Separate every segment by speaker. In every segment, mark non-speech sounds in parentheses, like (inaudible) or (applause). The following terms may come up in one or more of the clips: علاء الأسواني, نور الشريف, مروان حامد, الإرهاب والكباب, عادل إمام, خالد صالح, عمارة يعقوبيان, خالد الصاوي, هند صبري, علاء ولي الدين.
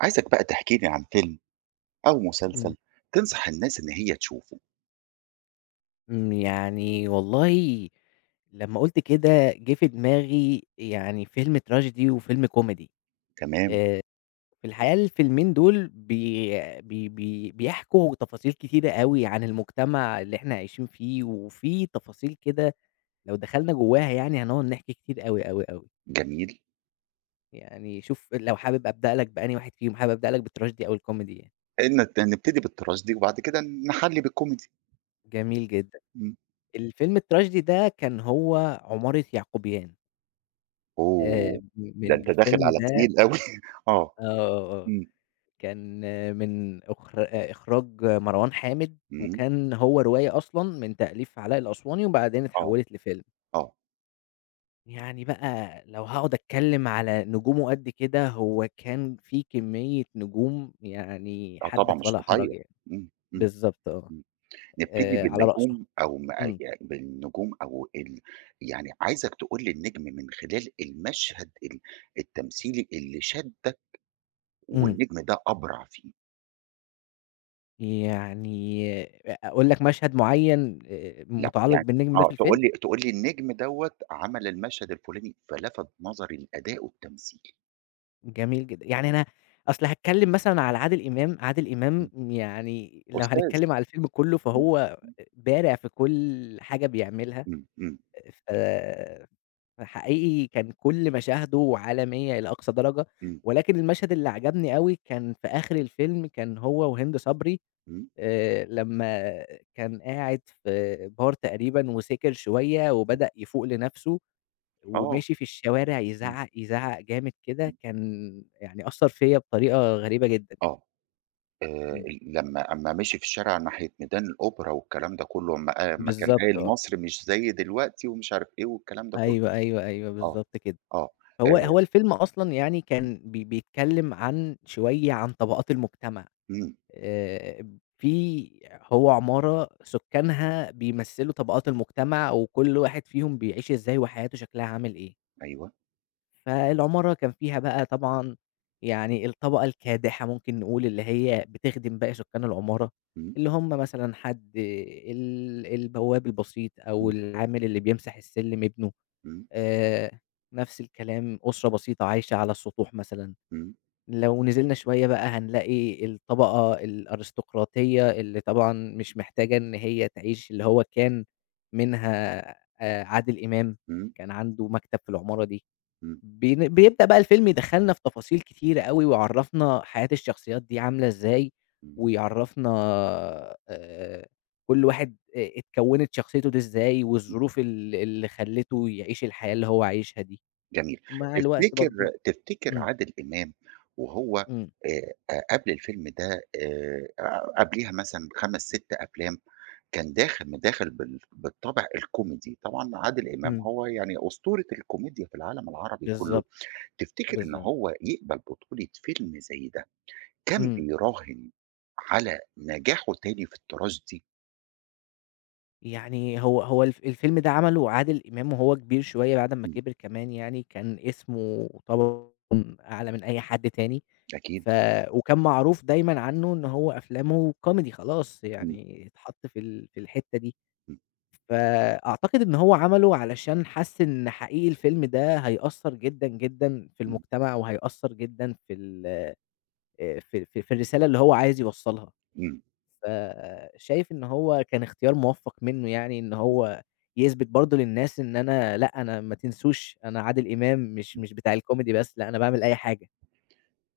Speaker 1: عايزك بقى تحكي لي عن فيلم أو
Speaker 2: إمم،
Speaker 1: مسلسل تنصح الناس إن هي تشوفه.
Speaker 2: إمم، يعني والله لمّا قُلت كده جِه في دماغي يعني فيلم tragedy وفيلم comedy.
Speaker 1: تمام.
Speaker 2: آآ، في الحقيقة الفيلمين دول بي بي بي بيحكوا تفاصيل كتيرة أوي عن المجتمع اللي إحنا عايشين فيه، وفي تفاصيل كده لو دخلنا جواها يعني هنقعد نحكي كتير أوي.
Speaker 1: جميل.
Speaker 2: يعني شوف لو حابب أبدأ لك بأنهي واحد فيهم، حابب أبدأ لك بالtragedy أو الcomedy يعني؟
Speaker 1: إن نبتدي بالتراجيدي وبعد كده نحلي بالكوميدي.
Speaker 2: جميل جدًا،
Speaker 1: إمم.
Speaker 2: الفيلم الtragedy ده كان هو عمارة يعقوبيان.
Speaker 1: أوه!
Speaker 2: م
Speaker 1: ده
Speaker 2: من
Speaker 1: أنت داخل
Speaker 2: الفيلم
Speaker 1: على
Speaker 2: ده.
Speaker 1: تقيل أوي. (laughs) آه.
Speaker 2: آه.
Speaker 1: إمم.
Speaker 2: كان من إخراج مروان حامد،
Speaker 1: إمم.
Speaker 2: وكان هو رواية أصلًا من تأليف علاء الأسواني، وبعدين
Speaker 1: آه،
Speaker 2: اتحولت لفيلم.
Speaker 1: آه.
Speaker 2: يعني بقى لو هاقعد أتكلم على نجومه قد كده، هو كان في كمية نجوم يعني
Speaker 1: آه، طبعًا
Speaker 2: حدث
Speaker 1: مش
Speaker 2: ولا حرج
Speaker 1: هتتغير.
Speaker 2: يعني.
Speaker 1: إمم. إمم.
Speaker 2: بالضبط آه،
Speaker 1: إمم. نبتدي
Speaker 2: على رأسهم.
Speaker 1: بالنجوم أو م أ
Speaker 2: إمم،
Speaker 1: ي بالنجوم أو ال يعني عايزك تقول لي النجم من خلال المشهد ال التمثيلي اللي شدّك
Speaker 2: إمم،
Speaker 1: والنجم ده أبرع فيه.
Speaker 2: يعني أقول لك مشهد معين
Speaker 1: لأ،
Speaker 2: متعلق
Speaker 1: يعني
Speaker 2: بالنجم ده في
Speaker 1: تقول
Speaker 2: الفيلم؟
Speaker 1: لي تقول لي النجم دوّة عمل المشهد الفُلاني، فلَفَت نظري الأداء والتمثيل.
Speaker 2: جميل جدًا. يعني أنا أصل هاتكلّم مثلًا على عادل إمام، عادل إمام
Speaker 1: إمم.
Speaker 2: يعني لو
Speaker 1: أستاذ.
Speaker 2: هنتكلّم على الفيلم كُلّه
Speaker 1: إمم.
Speaker 2: فهو بارع في كل حاجة بيعملها،
Speaker 1: إمم. إمم.
Speaker 2: ف فحقيقي كان كل مشاهده عالمية إلى أقصى درجة،
Speaker 1: إمم.
Speaker 2: ولكن المشهد اللي عجبني أوي كان في آخر الفيلم، كان هو وهند صبري.
Speaker 1: إمم.
Speaker 2: لمّا كان قاعد في bar تقريبًا وسِكِر شوية
Speaker 1: إمم.
Speaker 2: وبدأ يفوق لنَفْسه
Speaker 1: آه.
Speaker 2: وماشي في الشوارع
Speaker 1: إمم.
Speaker 2: يزعّق، يزعّق جامد كده،
Speaker 1: إمم.
Speaker 2: كان يعني أثّر فيّا بطريقة غريبة جدًا.
Speaker 1: آه.
Speaker 2: إمم،
Speaker 1: ال لمّا أمّا مشي في الشارع ناحية ميدان الأوبرا والكلام ده كلّه، أمّا كان
Speaker 2: بالضبط
Speaker 1: قايل
Speaker 2: آه.
Speaker 1: مصر مش زي دلوقتي ومش عارف إيه والكلام ده كلّه.
Speaker 2: أيوه، أيوه، أيوه،
Speaker 1: آه.
Speaker 2: بالضبط كده.
Speaker 1: آه.
Speaker 2: هو
Speaker 1: آآ،
Speaker 2: هو الفيلم أصلًا يعني كان بيتكلّم عن شوية عن طبقات المجتمع.
Speaker 1: إمم.
Speaker 2: آآ في هو عمارة سُكّانها بيمثّلوا طبقات المجتمع، وكل واحد فيهم بيعيش إزاي وحياته شكلها عامل إيه.
Speaker 1: أيوه.
Speaker 2: فالعمارة كان فيها بقى طبعًا يعني الطبقة الكادحة ممكن نقول، اللي هي بتخدم باقي سكان العمارة،
Speaker 1: إمم.
Speaker 2: اللي هم مثلًا حد ال البواب البسيط أو
Speaker 1: إمم.
Speaker 2: العامل اللي بيمسح السلم ابنه،
Speaker 1: إمم.
Speaker 2: آآ، نفس الكلام أسرة بسيطة عايشة على السطوح مثلًا.
Speaker 1: إمم.
Speaker 2: لو نزلنا شوية بقى هنلاقي الطبقة الأرستقراطية اللي طبعًا مش محتاجة إن هي تعيش، اللي هو كان منها عادل إمام،
Speaker 1: إمم.
Speaker 2: كان عنده مكتب في العمارة دي. بيبدأ بقى الفيلم يدخّلنا في تفاصيل كتيرة أوي، ويعرّفنا حياة الشخصيات دي عاملة إزاي،
Speaker 1: إمم.
Speaker 2: ويعرّفنا آآ كل واحد أ اتكوّنت شخصيته دي إزاي، والظروف اللي خلّته يعيش الحياة اللي هو عايشها دي،
Speaker 1: جميل.
Speaker 2: ومع الوقت
Speaker 1: تفتكر
Speaker 2: برضه
Speaker 1: تفتكر
Speaker 2: إمم،
Speaker 1: عادل إمام وهو
Speaker 2: إمم،
Speaker 1: أ قبل الفيلم ده قبليها مثلًا 5، 6 أفلام كان داخل بالطابع الكوميدي، طبعًا عادل إمام
Speaker 2: إمم،
Speaker 1: هو يعني أسطورة الكوميديا في العالم العربي كُلّه.
Speaker 2: بالضبط،
Speaker 1: تفتكر إن
Speaker 2: بالضبط،
Speaker 1: هو يقبل بطولة فيلم زي ده كان
Speaker 2: إمم.
Speaker 1: بيراهن على نجاحه تاني في الطراز دي؟
Speaker 2: يعني هو الفيلم ده عمله عادل إمام وهو كبير شوية بعد ما
Speaker 1: إمم.
Speaker 2: كبر كمان يعني، كان اسمه طبعًا أعلى من أي حد تاني،
Speaker 1: أكيد.
Speaker 2: ف وكان معروف دايمًا عنه إن هو أفلامه كوميدي خلاص،
Speaker 1: إمم.
Speaker 2: يعني اتحط في الحتّة دي،
Speaker 1: إمم.
Speaker 2: فأعتقد إن هو عمله علشان حَس إن حقيقي الفيلم ده هيأثّر جدًا، جدًا في
Speaker 1: إمم.
Speaker 2: المجتمع وهيأثّر جدًا في ال في في في الرسالة اللي هو عايز يوصّلها.
Speaker 1: إمم.
Speaker 2: فشايف إن هو كان اختيار موفّق منّه يعني إن
Speaker 1: إمم.
Speaker 2: هو يثبت برضه للناس إن أنا لأ، أنا ما تنسوش أنا عادل إمام مش بتاع الكوميدي بس، لأ، أنا باعمل أي حاجة.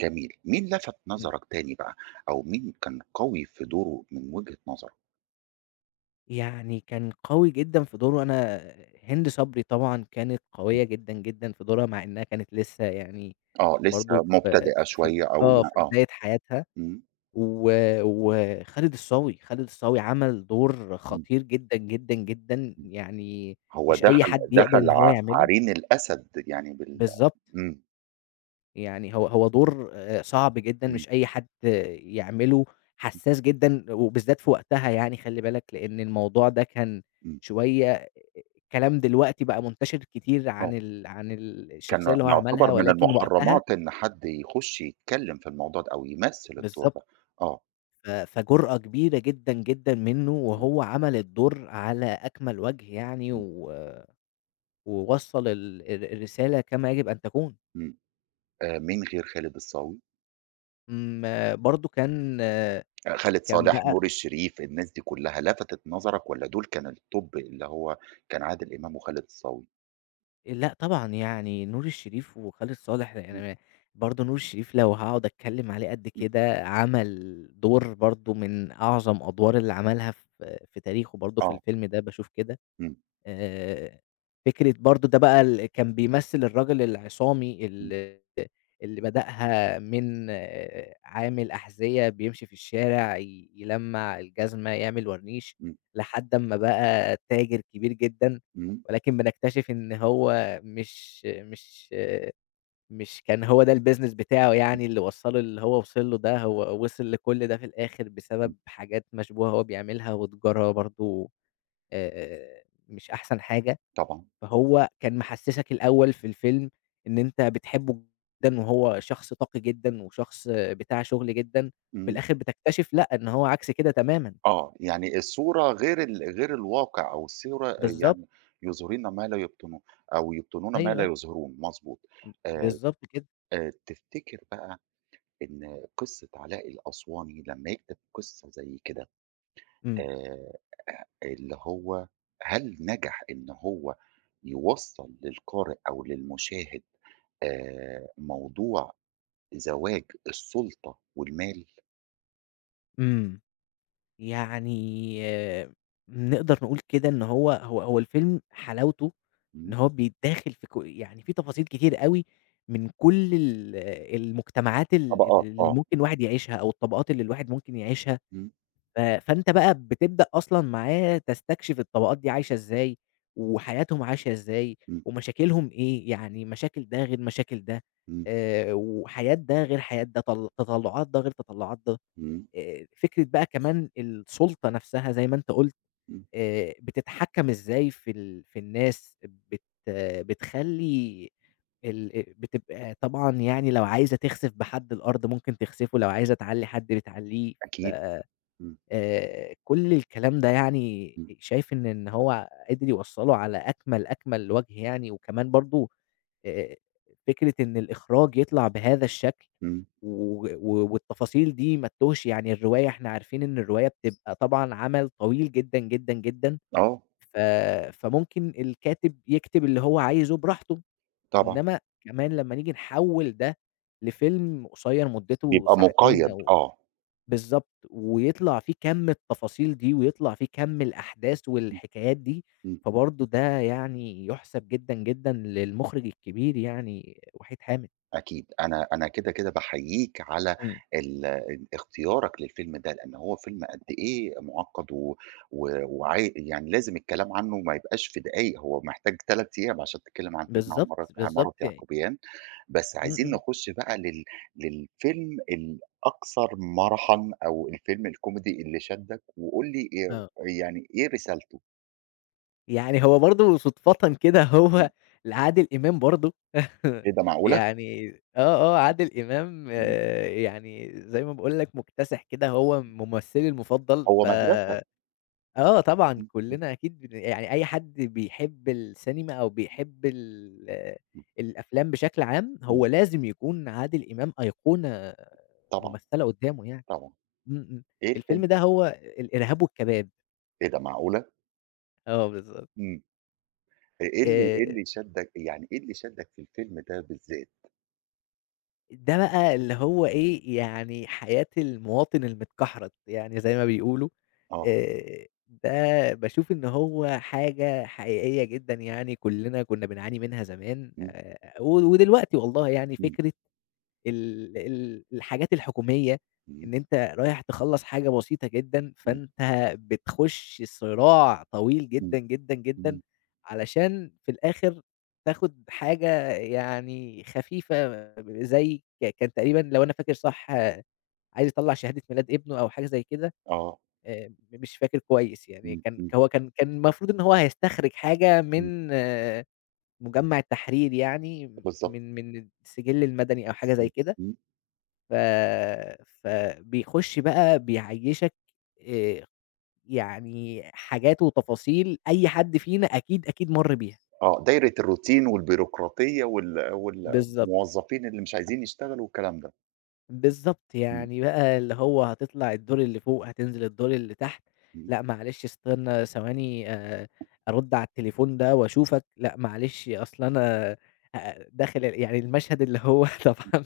Speaker 1: جميل. مين لفت
Speaker 2: إمم.
Speaker 1: نظرك تاني بقى أو مين كان قوي في دوره من وجهة نظرك؟
Speaker 2: يعني كان قوي جدًا في دوره. أنا هند صبري طبعًا كانت
Speaker 1: إمم.
Speaker 2: قوية جدًا، جدًا في دورها مع إنّها كانت لسّه يعني
Speaker 1: آه، لسه
Speaker 2: برضه في
Speaker 1: مبتدئة
Speaker 2: في
Speaker 1: شوية أو ي
Speaker 2: آه، في
Speaker 1: آه.
Speaker 2: بداية حياتها.
Speaker 1: إمم.
Speaker 2: و وخالد الصاوي، خالد الصاوي عمل دور
Speaker 1: إمم.
Speaker 2: خطير جدًا، جدًا، جدًا،
Speaker 1: إمم.
Speaker 2: يعني
Speaker 1: هو
Speaker 2: مش أي
Speaker 1: دخل
Speaker 2: حد يقبل
Speaker 1: دخل
Speaker 2: إن هو يعمله.
Speaker 1: عرين الأسد يعني
Speaker 2: بالضبط،
Speaker 1: إمم.
Speaker 2: يعني هو هو دور صعب جدًا
Speaker 1: إمم.
Speaker 2: مش أي حد يعمله، حساس جدًا وبالذات في وقتها يعني خلّي بالك، لإن الموضوع ده كان
Speaker 1: إمم.
Speaker 2: شوية الكلام دلوقتي بقى منتشر كتير عن
Speaker 1: آه.
Speaker 2: ال عن ال الشخصية
Speaker 1: كان
Speaker 2: اللي هو عملها،
Speaker 1: يعتبر من
Speaker 2: ولكن وقتها
Speaker 1: المحرمات إن حد يخش يتكلم في الموضوع ده أو يمثل الدور
Speaker 2: بالضبط،
Speaker 1: ده. آه.
Speaker 2: فجرأة كبيرة جدًا، جدًا منّه
Speaker 1: إمم.
Speaker 2: وهو عمل الدور على أكمل وجه يعني
Speaker 1: إمم.
Speaker 2: ووصّل ال الر الرسالة كما يجب أن تكون.
Speaker 1: إمم. مين غير خالد الصاوي؟
Speaker 2: آمم برضه كان
Speaker 1: خالد
Speaker 2: كان
Speaker 1: صالح،
Speaker 2: بقى
Speaker 1: نور الشريف، الناس دي كلّها لفتت نظرك والّا دول كان الtop اللي هو كان عادل إمام وخالد الصاوي؟
Speaker 2: لأ طبعًا، يعني نور الشريف وخالد صالح،
Speaker 1: إمم.
Speaker 2: يعني برضه نور الشريف لو هاقعد أتكلم عليه قد
Speaker 1: إمم.
Speaker 2: كده، عمل دور برضه من أعظم أدوار اللي عملها في تاريخه برضه في
Speaker 1: آه.
Speaker 2: الفيلم ده، باشوف كده.
Speaker 1: إمم.
Speaker 2: آآ، فكرة برضه ده بقى ال كان بيمثل الراجل العصامي
Speaker 1: إمم.
Speaker 2: اللي بدأها من عامل أحذية بيمشي في الشارع يلمّع الجزمة، يعمل ورنيش،
Speaker 1: إمم.
Speaker 2: لحد أمّا بقى تاجر كبير جدًا،
Speaker 1: إمم.
Speaker 2: ولكن بنكتشف إن هو مش آه، مش كان هو ده الbusiness بتاعه
Speaker 1: إمم.
Speaker 2: يعني اللي وصّله اللي هو وصل له ده، هو وصل لكل ده في الآخر
Speaker 1: إمم.
Speaker 2: بسبب حاجات مشبوهة هو بيعملها وتجارة برضه آآ مش أحسن حاجة.
Speaker 1: طبعًا.
Speaker 2: فهو كان محسّسك الأول في الفيلم إن أنت بتحبه جدًا وهو شخص طاقي جدًا وشخص بتاع شغل جدًا، في
Speaker 1: إمم.
Speaker 2: الآخر بتكتشف لأ، إن هو عكس كده تمامًا.
Speaker 1: آه، يعني الصورة غير غير الواقع أو الصورة،
Speaker 2: بالضبط،
Speaker 1: يعني يظهرون ما لا يبطنون أو يبطنون ما
Speaker 2: أيوه،
Speaker 1: لا
Speaker 2: أيوه،
Speaker 1: يظهرون، مضبوط. آآ،
Speaker 2: بالضبط كده.
Speaker 1: تفتكر بقى إن قصة علاء الأسواني لمّا يكتب قصة زي كده
Speaker 2: إمم،
Speaker 1: آآ اللي هو هل نجح إن هو يوصّل للقارئ أو للمشاهد موضوع زواج السُلطة والمال؟
Speaker 2: إمم. يعني آه، نقدر نقول كده إن هو الفيلم حلاوته إن
Speaker 1: إمم.
Speaker 2: هو بيتداخل في ك يعني في تفاصيل كتير أوي من كل المجتمعات
Speaker 1: طبقات،
Speaker 2: اللي
Speaker 1: آه.
Speaker 2: ممكن الواحد يعيشها أو الطبقات اللي الواحد ممكن يعيشها.
Speaker 1: إمم.
Speaker 2: فأنت بقى بتبدأ أصلًا معاه تستكشف الطبقات دي عايشة إزاي، وحياتهم عاشية إزاي،
Speaker 1: إمم.
Speaker 2: ومشاكلهم إيه، يعني مشاكل ده غير مشاكل ده،
Speaker 1: إمم.
Speaker 2: وحياة ده غير حياة ده، تطلعات ده غير تطلعات ده،
Speaker 1: إمم.
Speaker 2: فكرة بقى كمان السلطة نفسها زي ما أنت قُلت،
Speaker 1: إمم.
Speaker 2: بتتحكم إزاي في الناس، آه، بتخلّي ال بتبقى طبعًا يعني لو عايزة تخسف بحد الأرض ممكن تخسفه، لو عايزة تعلّي حد بتعلّيه، ف
Speaker 1: أكيد. إمم.
Speaker 2: كل الكلام ده يعني
Speaker 1: إمم.
Speaker 2: شايف إن هو قدر يوصّله على أكمل، أكمل وجه يعني، وكمان برضه آآ فكرة إن الإخراج يطلع بهذا الشكل
Speaker 1: إمم.
Speaker 2: و و والتفاصيل دي ما تتوهش، يعني الرواية إحنا عارفين إن الرواية بتبقى طبعًا عمل طويل جدًا، جدًا، جدًا،
Speaker 1: آه.
Speaker 2: ف فممكن الكاتب يكتب اللي هو عايزه براحته،
Speaker 1: طبعًا.
Speaker 2: إنما كمان لمّا نيجي نحوّل ده لفيلم قصير مدته
Speaker 1: بيبقى
Speaker 2: ساعتين
Speaker 1: مُقيّد،
Speaker 2: أو
Speaker 1: آه.
Speaker 2: بالضبط، ويطلع فيه كَم التفاصيل دي، ويطلع فيه كَم الأحداث
Speaker 1: إمم.
Speaker 2: والحكايات دي،
Speaker 1: إمم.
Speaker 2: فبرضه ده يعني يُحسب جدًا، جدًا للمُخرِج الكبير يعني وحيد حامد.
Speaker 1: أكيد، أنا كده، كده باحييك على
Speaker 2: إمم.
Speaker 1: ال ال اختيارك للفيلم ده، لأن هو فيلم قد إيه مُعقّد و و وعاي يعني لازم الكلام عنه ما يبقاش في دقايق، هو محتاج 3 أيام عشان تتكلم عن فيلم عمارة
Speaker 2: بالضبط، بالضبط
Speaker 1: عمارة
Speaker 2: يعني
Speaker 1: يعقوبيان. بس
Speaker 2: إمم،
Speaker 1: عايزين
Speaker 2: إمم.
Speaker 1: نخش بقى للفيلم الأكثر مرحًا أو الفيلم الكوميدي اللي شدّك، وقُل لي
Speaker 2: آه.
Speaker 1: يعني إيه رسالته؟
Speaker 2: يعني هو برضه صُدفةً كده
Speaker 1: إمم.
Speaker 2: هو لعادل إمام برضه.
Speaker 1: إيه
Speaker 2: (laughs)
Speaker 1: ده معقولة!
Speaker 2: يعني آه، آه، عادل إمام
Speaker 1: إمم.
Speaker 2: آه، يعني زي ما باقول لك مُكتسح كده، هو ممثّلي المُفضّل.
Speaker 1: هو مدرسة.
Speaker 2: آه طبعًا،
Speaker 1: إمم. إمم.
Speaker 2: كلّنا أكيد يعني أي حد بيحب السينما أو بيحب آه،
Speaker 1: إمم.
Speaker 2: الأفلام بشكل عام،
Speaker 1: إمم.
Speaker 2: هو لازم يكون عادل إمام أيقونة
Speaker 1: طبعًا.
Speaker 2: ممثّلة قدّامه يعني.
Speaker 1: طبعًا.
Speaker 2: إمم، إمم.
Speaker 1: إيه الفيلم؟
Speaker 2: الفيلم ده هو الإرهاب والكباب.
Speaker 1: إيه ده معقولة!
Speaker 2: آه بالضبط.
Speaker 1: إمم.
Speaker 2: آآ
Speaker 1: إيه اللي شدّك في الفيلم ده بالذات؟
Speaker 2: ده بقى اللي هو إيه، يعني حياة المواطن المتكحرت، يعني زي ما بيقولوا،
Speaker 1: آه.
Speaker 2: آآ ده باشوف إن هو حاجة حقيقية جدًا يعني كُلّنا كُنّا بنعاني منها زمان
Speaker 1: إمم.
Speaker 2: و ودلوقتي والله يعني
Speaker 1: إمم.
Speaker 2: فكرة ال ال الحاجات الحكومية،
Speaker 1: إمم.
Speaker 2: إن أنت رايح تخلّص حاجة بسيطة جدًا،
Speaker 1: إمم.
Speaker 2: فأنت بتخش صراع طويل
Speaker 1: إمم.
Speaker 2: جدًا، جدًا، جدًا،
Speaker 1: إمم.
Speaker 2: علشان في الآخر تاخد حاجة يعني خفيفة زي ك كان تقريبًا لو أنا فاكر صح آه، عايز يطلّع شهادة ميلاد ابنه أو حاجة زي كده،
Speaker 1: آه.
Speaker 2: مش فاكر كويس يعني
Speaker 1: إمم.
Speaker 2: كان
Speaker 1: إمم.
Speaker 2: هو كان المفروض إن هو هيستخرج حاجة
Speaker 1: إمم.
Speaker 2: من آه، مجمّع التحرير يعني،
Speaker 1: بالضبط.
Speaker 2: من السجل المدني أو حاجة زي
Speaker 1: إمم.
Speaker 2: كده.
Speaker 1: إمم.
Speaker 2: ف فبيخش بقى بيعيّشك آآ يعني حاجات وتفاصيل أي حد فينا أكيد، أكيد مَر بيها.
Speaker 1: آه، دايرة الروتين والبيروقراطية
Speaker 2: بالضبط.
Speaker 1: والموظفين اللي مش عايزين يشتغلوا والكلام ده.
Speaker 2: بالضبط،
Speaker 1: إمم.
Speaker 2: يعني بقى اللي هو هتطلع الدور اللي فوق، هتنزل الدور اللي تحت،
Speaker 1: إمم.
Speaker 2: لأ معلش استنى ثواني أرُد على التليفون ده وأشوفك، لأ معلش أصل أنا داخل ال يعني المشهد اللي هو (laughs)
Speaker 1: إمم.
Speaker 2: طبعًا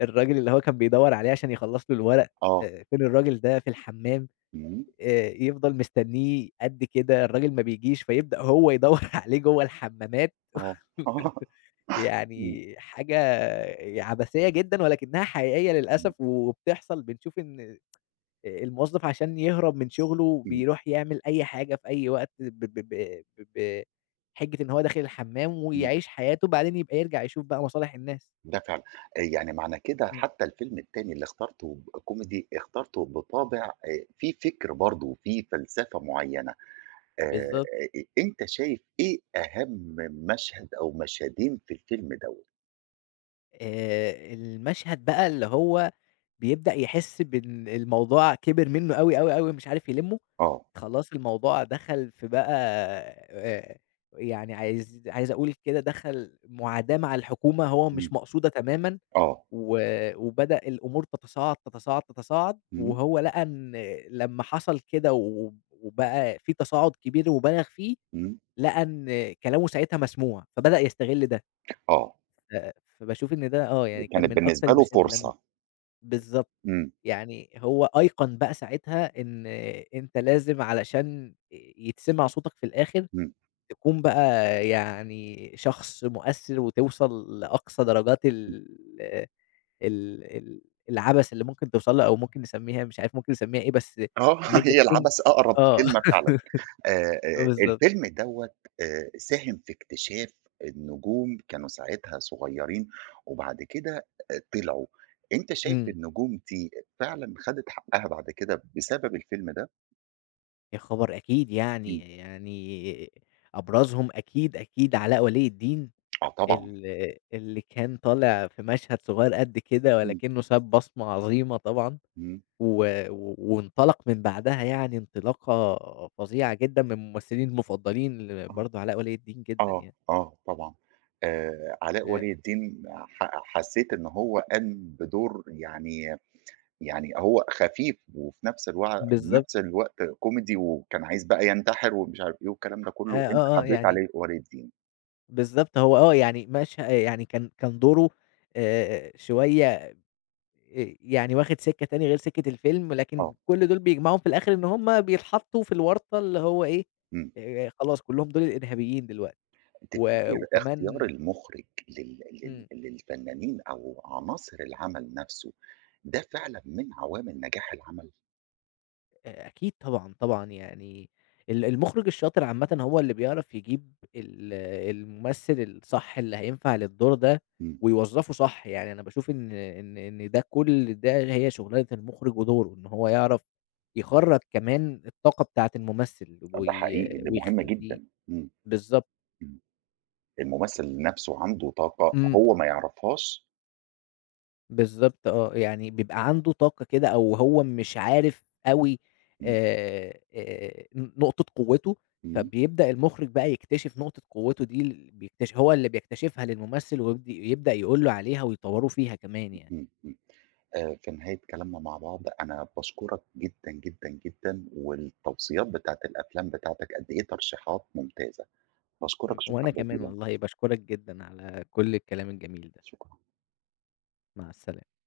Speaker 2: الراجل اللي هو كان بيدوّر عليه عشان يخلّص له الورق،
Speaker 1: آه.
Speaker 2: فين الراجل ده؟ في الحمّام.
Speaker 1: إمم.
Speaker 2: يفضل مستنّيه قد كده، الراجل ما بيجيش، فيبدأ هو يدوّر (laughs) عليه جوّه الحمامات،
Speaker 1: آه. (laughs) إمم.
Speaker 2: يعني حاجة عبثية جدًا ولكنها حقيقية
Speaker 1: إمم.
Speaker 2: للأسف وبتحصل، بنشوف إن الموظف عشان يهرب من شغله بيروح يعمل أي حاجة في أي وقت ب ب ب ب بحجة إن هو داخل الحمام
Speaker 1: إمم.
Speaker 2: ويعيش حياته، بعدين يبقى يرجع يشوف بقى مصالح الناس.
Speaker 1: ده فعلًا. يعني معنى كده
Speaker 2: إمم،
Speaker 1: حتى الفيلم التاني اللي اخترته ب كوميدي، اخترته بطابع فيه فكر برضه وفيه فلسفة معيّنة. آآ
Speaker 2: بالضبط.
Speaker 1: أ أنت شايف إيه أهم مشهد أو مشهدين في الفيلم دوّة؟
Speaker 2: المشهد بقى اللي هو بيبدأ يحس بإن الموضوع كبر منّه أوي، أوي، أوي مش عارف يلمّه،
Speaker 1: آه.
Speaker 2: خلاص الموضوع دخل في بقى آآ، يعني عايز أقول كده دخل معاداة مع الحكومة هو
Speaker 1: إمم.
Speaker 2: مش مقصودة تمامًا،
Speaker 1: آه.
Speaker 2: و وبدأ الأمور تتصاعد، تتصاعد، تتصاعد،
Speaker 1: إمم.
Speaker 2: وهو لقى إن لمّا حصل كده وبقى في تصاعد كبير وبالغ فيه،
Speaker 1: إمم.
Speaker 2: لقى إن كلامه ساعتها مسموع، فبدأ يستغل ده،
Speaker 1: آه.
Speaker 2: ف فباشوف إن ده آه، يعني كان
Speaker 1: وكانت
Speaker 2: من أكتر
Speaker 1: بالنسبة له
Speaker 2: المشاهد اللي أنا
Speaker 1: فرصة.
Speaker 2: بالضبط.
Speaker 1: إمم.
Speaker 2: يعني هو أيقن بقى ساعتها إن أنت لازم علشان يتسمع صوتك في الآخر،
Speaker 1: إمم.
Speaker 2: تكون بقى يعني شخص مؤثِّر وتوصل لأقصى درجات
Speaker 1: إمم.
Speaker 2: ال ال ال العبث اللي ممكن توصل له أو ممكن نسمّيها مش عارف ممكن نسمّيها إيه، بس
Speaker 1: آه.
Speaker 2: إن
Speaker 1: (laughs)
Speaker 2: أنت
Speaker 1: هي
Speaker 2: تكون
Speaker 1: العبث أقرب
Speaker 2: آه،
Speaker 1: كلمة
Speaker 2: (laughs)
Speaker 1: فعلًا.
Speaker 2: بالضبط.
Speaker 1: الفيلم دوّة ساهم في اكتشاف النجوم كانوا ساعتها صغيّرين وبعد كده طلعوا، أنت شايف
Speaker 2: إمم.
Speaker 1: النجوم دي فعلًا خدت حقّها بعد كده بسبب الفيلم ده؟
Speaker 2: يا خبر! أكيد
Speaker 1: إمم.
Speaker 2: يعني، يعني أبرزهم أكيد، أكيد علاء ولي الدين.
Speaker 1: آه، طبعًا.
Speaker 2: ال اللي كان طالع في مشهد صغير قد كده،
Speaker 1: إمم.
Speaker 2: ولكنه ساب بصمة عظيمة طبعًا،
Speaker 1: إمم.
Speaker 2: و و وانطلق من بعدها يعني انطلاقة فظيعة جدًا، من ممثلين المفضلين
Speaker 1: آه.
Speaker 2: برضه علاء ولي الدين جدًا
Speaker 1: آه،
Speaker 2: يعني،
Speaker 1: آه، طبعًا. علاء
Speaker 2: آآ
Speaker 1: ولي الدين حسّيت إن هو قام بدور، يعني هو خفيف وفي
Speaker 2: بالضبط،
Speaker 1: نفس الوقت كوميدي وكان عايز بقى ينتحر ومش عارف إيه والكلام ده كله،
Speaker 2: آه،
Speaker 1: أنت
Speaker 2: آه، آه،
Speaker 1: حبّيت
Speaker 2: يعني
Speaker 1: عليه ولي الدين.
Speaker 2: بالضبط هو آه، يعني يعني كان دوره شوية يعني واخد سكة تاني غير سكة الفيلم،
Speaker 1: آه.
Speaker 2: لكن كل دول بيجمعهم في الآخر إن هُم بيتحطوا في الورطة اللي هو إيه،
Speaker 1: إمم.
Speaker 2: خلاص كلّهم دول الإرهابيين دلوقتي.
Speaker 1: تفتكر اختيار
Speaker 2: وكمان
Speaker 1: المُخرج لل لل
Speaker 2: إمم،
Speaker 1: للفنانين أو عناصر العمل نفسه، ده فعلًا من عوامل نجاح العمل؟
Speaker 2: أكيد طبعًا، طبعًا يعني المُخرِج الشاطر عامةً هو اللي بيعرف يجيب الممثل الصح اللي هينفع للدور ده
Speaker 1: إمم.
Speaker 2: ويوظّفه صح، يعني أنا باشوف إن ده كل ده هي شُغلانة المُخرِج ودوره، إن هو يعرف يخرّج كمان الطاقة بتاعة الممثل
Speaker 1: ده حقيقي، ده مهم
Speaker 2: ويخلّيه
Speaker 1: جدًا. إمم.
Speaker 2: بالضبط،
Speaker 1: إمم. الممثل نفسه عنده طاقة
Speaker 2: إمم،
Speaker 1: هو ما يعرفهاش.
Speaker 2: بالضبط آه، يعني بيبقى عنده طاقة كده أو هو مش عارف أوي
Speaker 1: إمم.
Speaker 2: نقطة قوته،
Speaker 1: إمم.
Speaker 2: فبيبدأ المخرج بقى يكتشف نقطة قوته دي ال بيكتش هو اللي بيكتشفها للممثل يبدأ يقول له عليها ويطوّروا فيها كمان يعني،
Speaker 1: إمم. إمم. في نهاية كلامنا مع بعض، أنا باشكرك جدًا، جدًا، جدًا، والتوصيات بتاعة الأفلام بتاعتك قد إيه ترشيحات ممتازة. باشكرك
Speaker 2: إمم، وأنا
Speaker 1: شكرًا
Speaker 2: إمم. كمان
Speaker 1: جزيلًا.
Speaker 2: والله باشكرك جدًا على كل الكلام الجميل ده،
Speaker 1: شكرًا.
Speaker 2: مع السلامة.